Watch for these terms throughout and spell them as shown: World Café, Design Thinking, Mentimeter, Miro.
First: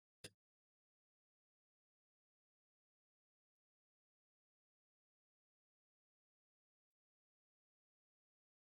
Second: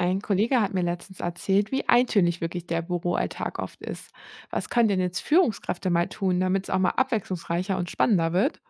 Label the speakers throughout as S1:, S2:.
S1: Ein Kollege hat mir letztens erzählt, wie eintönig wirklich der Büroalltag oft ist. Was können denn jetzt Führungskräfte mal tun, damit es auch mal abwechslungsreicher und spannender wird?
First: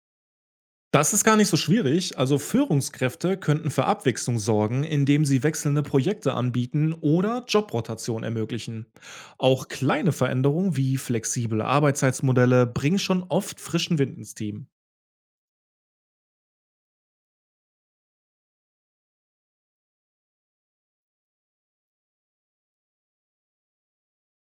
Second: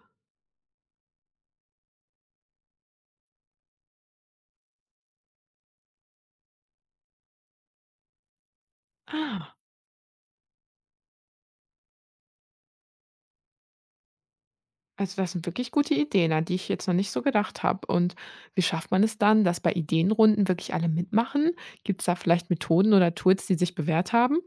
S2: Das ist gar nicht so schwierig. Also Führungskräfte könnten für Abwechslung sorgen, indem sie wechselnde Projekte anbieten oder Jobrotation ermöglichen.
S1: Ah,
S2: Auch kleine Veränderungen wie flexible Arbeitszeitmodelle bringen schon oft frischen Wind ins Team.
S1: also das sind wirklich gute Ideen, an die ich jetzt noch nicht so gedacht habe. Und wie schafft man es dann, dass bei Ideenrunden wirklich alle mitmachen? Gibt es da vielleicht Methoden oder Tools, die sich bewährt haben?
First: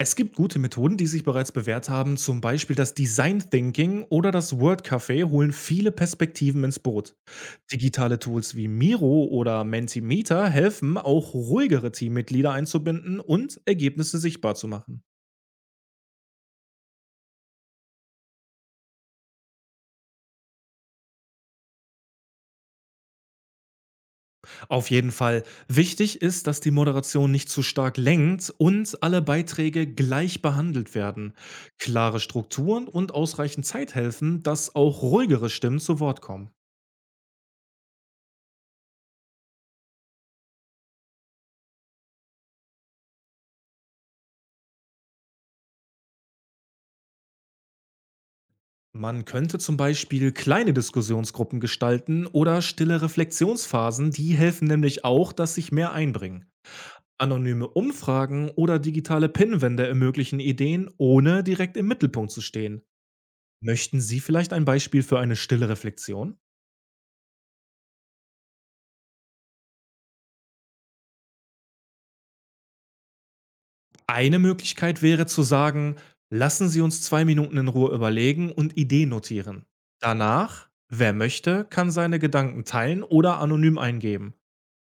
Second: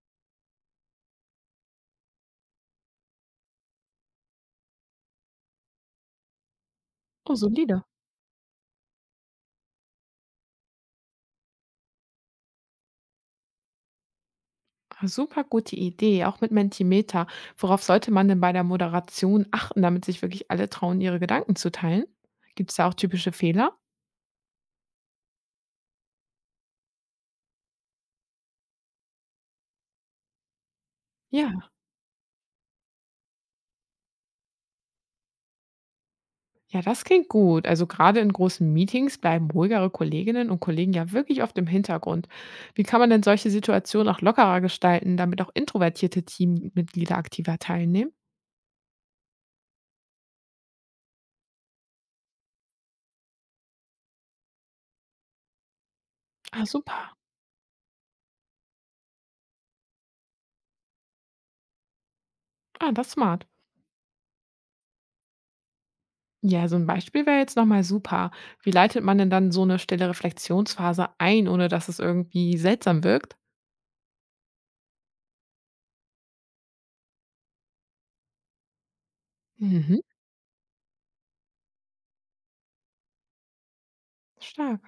S2: Es gibt gute Methoden, die sich bereits bewährt haben, zum Beispiel das Design Thinking oder das Word Café holen viele Perspektiven ins Boot.
S1: Oh, solide.
S2: Digitale Tools wie Miro oder Mentimeter helfen, auch ruhigere Teammitglieder einzubinden und Ergebnisse sichtbar zu machen.
S1: Ah, super gute Idee, auch mit Mentimeter. Worauf sollte man denn bei der Moderation achten, damit sich wirklich alle trauen, ihre Gedanken zu teilen? Gibt es da auch typische Fehler?
S2: Auf jeden Fall. Wichtig ist, dass die Moderation nicht zu stark lenkt und alle Beiträge gleich behandelt werden.
S1: Ja.
S2: Klare Strukturen und ausreichend Zeit helfen, dass auch ruhigere Stimmen zu Wort kommen.
S1: Ja, Das klingt gut. Also gerade in großen Meetings bleiben ruhigere Kolleginnen und Kollegen ja wirklich oft im Hintergrund. Wie kann man denn solche Situationen auch lockerer gestalten, damit auch introvertierte Teammitglieder aktiver teilnehmen?
S2: Man könnte zum Beispiel kleine Diskussionsgruppen gestalten oder stille Reflexionsphasen, die helfen nämlich auch, dass sich mehr einbringen.
S1: Ah, super.
S2: Anonyme Umfragen oder digitale Pinwände ermöglichen Ideen, ohne direkt im Mittelpunkt zu stehen.
S1: Ah, das ist smart.
S2: Möchten Sie vielleicht ein Beispiel für eine stille Reflexion?
S1: Ja, so ein Beispiel wäre jetzt nochmal super. Wie leitet man denn dann so eine stille Reflexionsphase ein, ohne dass es irgendwie seltsam wirkt?
S2: Eine Möglichkeit wäre zu sagen, lassen Sie uns 2 Minuten in Ruhe überlegen und Ideen notieren.
S1: Mhm,
S2: Danach, wer möchte, kann seine Gedanken teilen oder anonym eingeben.
S1: stark.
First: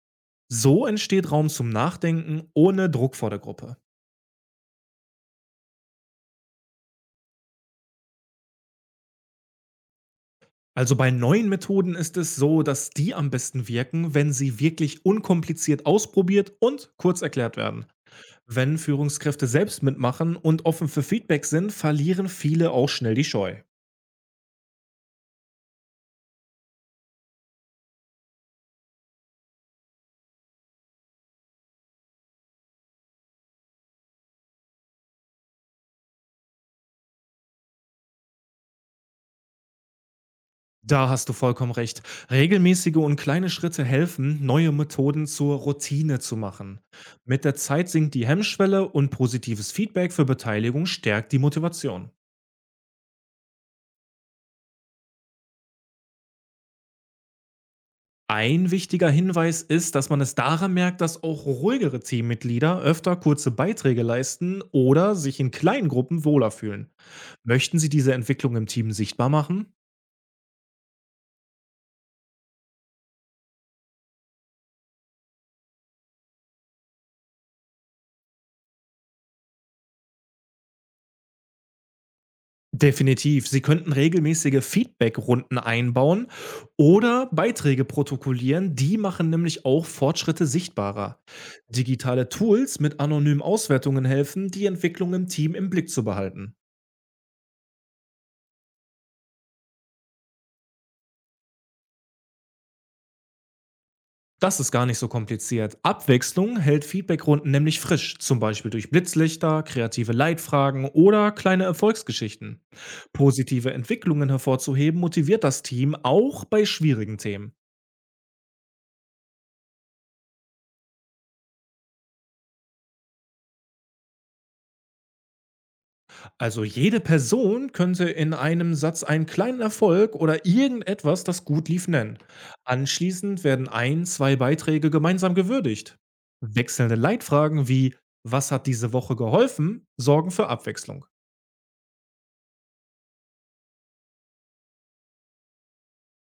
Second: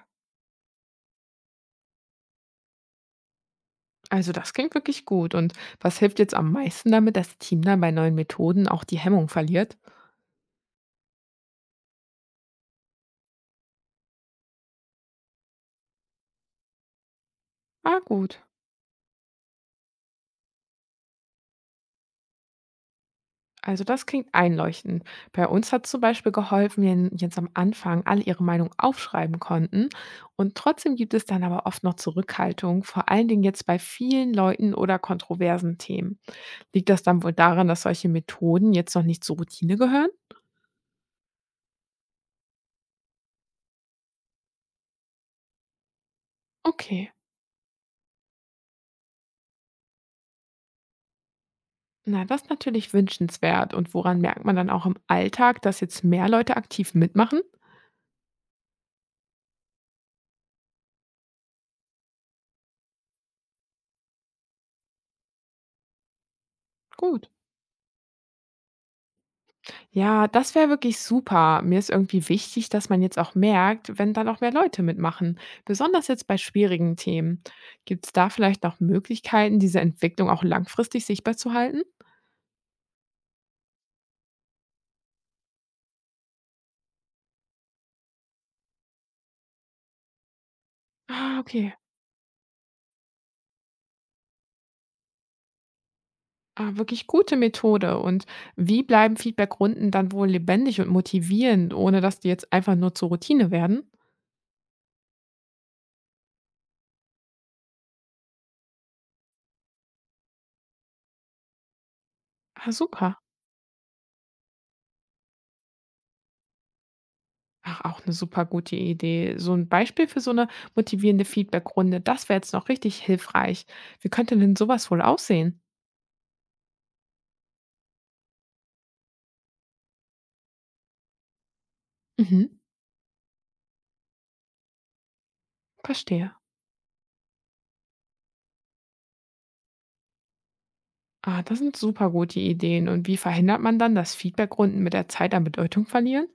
S2: So entsteht Raum zum Nachdenken ohne Druck vor der Gruppe.
S1: Also das klingt wirklich gut. Und was hilft jetzt am meisten damit, das Team dann bei neuen Methoden auch die Hemmung verliert?
S2: Also bei neuen Methoden ist es so, dass die am besten wirken, wenn sie wirklich unkompliziert ausprobiert und kurz erklärt werden.
S1: Ah, gut.
S2: Wenn Führungskräfte selbst mitmachen und offen für Feedback sind, verlieren viele auch schnell die Scheu.
S1: Also das klingt einleuchtend. Bei uns hat zum Beispiel geholfen, wenn jetzt am Anfang alle ihre Meinung aufschreiben konnten. Und trotzdem gibt es dann aber oft noch Zurückhaltung, vor allen Dingen jetzt bei vielen Leuten oder kontroversen Themen. Liegt das dann wohl daran, dass solche Methoden jetzt noch nicht zur Routine gehören?
S2: Da hast du vollkommen recht. Regelmäßige und kleine Schritte helfen, neue Methoden zur Routine zu machen.
S1: Okay.
S2: Mit der Zeit sinkt die Hemmschwelle und positives Feedback für Beteiligung stärkt die Motivation.
S1: Na, das ist natürlich wünschenswert. Und woran merkt man dann auch im Alltag, dass jetzt mehr Leute aktiv mitmachen?
S2: Ein wichtiger Hinweis ist, dass man es daran merkt, dass auch ruhigere Teammitglieder öfter kurze Beiträge leisten oder sich in kleinen Gruppen wohler fühlen.
S1: Gut.
S2: Möchten Sie diese Entwicklung im Team sichtbar machen?
S1: Ja, das wäre wirklich super. Mir ist irgendwie wichtig, dass man jetzt auch merkt, wenn dann auch mehr Leute mitmachen, besonders jetzt bei schwierigen Themen. Gibt es da vielleicht noch Möglichkeiten, diese Entwicklung auch langfristig sichtbar zu halten?
S2: Definitiv. Sie könnten regelmäßige Feedbackrunden einbauen oder Beiträge protokollieren. Die machen nämlich auch Fortschritte sichtbarer.
S1: Ah, okay.
S2: Digitale Tools mit anonymen Auswertungen helfen, die Entwicklung im Team im Blick zu behalten.
S1: Ah, wirklich gute Methode. Und wie bleiben Feedbackrunden dann wohl lebendig und motivierend, ohne dass die jetzt einfach nur zur Routine werden?
S2: Das ist gar nicht so kompliziert. Abwechslung hält Feedbackrunden nämlich frisch, zum Beispiel durch Blitzlichter, kreative Leitfragen oder kleine Erfolgsgeschichten.
S1: Ah, super.
S2: Positive Entwicklungen hervorzuheben motiviert das Team auch bei schwierigen Themen.
S1: Ach, auch eine super gute Idee. So ein Beispiel für so eine motivierende Feedbackrunde, das wäre jetzt noch richtig hilfreich. Wie könnte denn sowas wohl aussehen?
S2: Also jede Person könnte in einem Satz einen kleinen Erfolg oder irgendetwas, das gut lief, nennen.
S1: Mhm,
S2: Anschließend werden ein, zwei Beiträge gemeinsam gewürdigt.
S1: verstehe.
S2: Wechselnde Leitfragen wie „Was hat diese Woche geholfen?“ sorgen für Abwechslung.
S1: Ah, das sind super gute Ideen. Und wie verhindert man dann, dass Feedbackrunden mit der Zeit an Bedeutung verlieren?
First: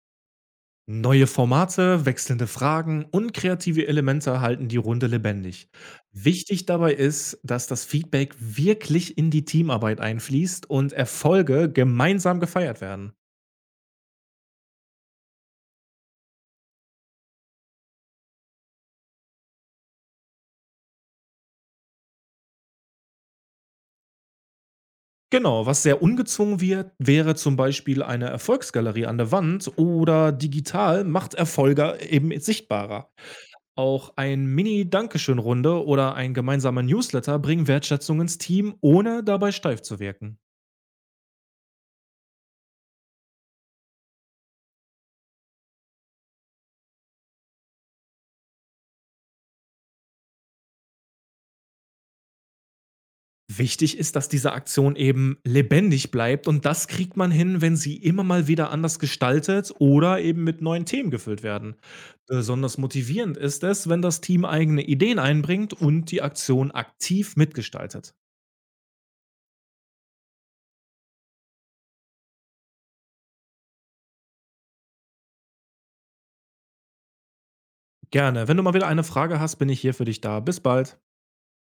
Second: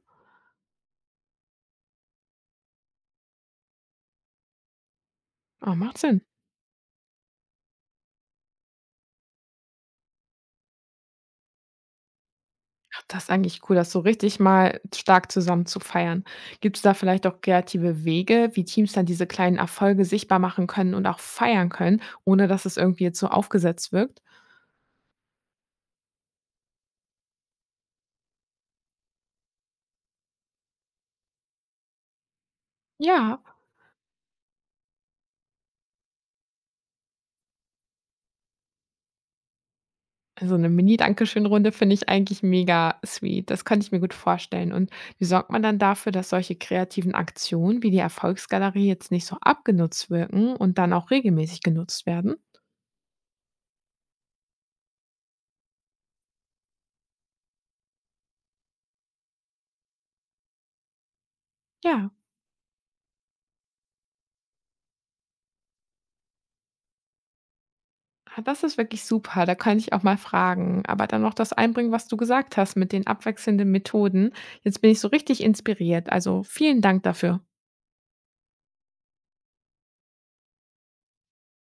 S2: Neue Formate, wechselnde Fragen und kreative Elemente halten die Runde lebendig.
S1: Ah, macht Sinn.
S2: Wichtig dabei ist, dass das Feedback wirklich in die Teamarbeit einfließt und Erfolge gemeinsam gefeiert
S1: Ach,
S2: werden.
S1: das ist eigentlich cool, das so richtig mal stark zusammen zu feiern. Gibt es da vielleicht auch kreative Wege, wie Teams dann diese kleinen Erfolge sichtbar machen können und auch feiern können, ohne dass es irgendwie jetzt so aufgesetzt wirkt?
S2: Genau, was sehr ungezwungen wird, wäre zum Beispiel eine Erfolgsgalerie an der Wand oder digital macht Erfolge eben sichtbarer.
S1: Ja.
S2: Auch ein Mini-Dankeschön-Runde oder ein gemeinsamer Newsletter bringen Wertschätzung ins Team, ohne dabei steif zu wirken.
S1: Also eine Mini-Dankeschön-Runde finde ich eigentlich mega sweet. Das könnte ich mir gut vorstellen. Und wie sorgt man dann dafür, dass solche kreativen Aktionen wie die Erfolgsgalerie jetzt nicht so abgenutzt wirken und dann auch regelmäßig genutzt werden?
S2: Wichtig ist, dass diese Aktion eben lebendig bleibt und das kriegt man hin, wenn sie immer mal wieder anders gestaltet oder eben mit neuen Themen gefüllt werden.
S1: Ja,
S2: Besonders motivierend ist es, wenn das Team eigene Ideen einbringt und die Aktion aktiv mitgestaltet.
S1: ah, das ist wirklich super. Da könnte ich auch mal fragen, aber dann noch das einbringen, was du gesagt hast mit den abwechselnden Methoden. Jetzt bin ich so richtig inspiriert. Also, vielen Dank dafür.
S2: Gerne. Wenn du mal wieder eine Frage hast, bin ich hier für dich da. Bis bald.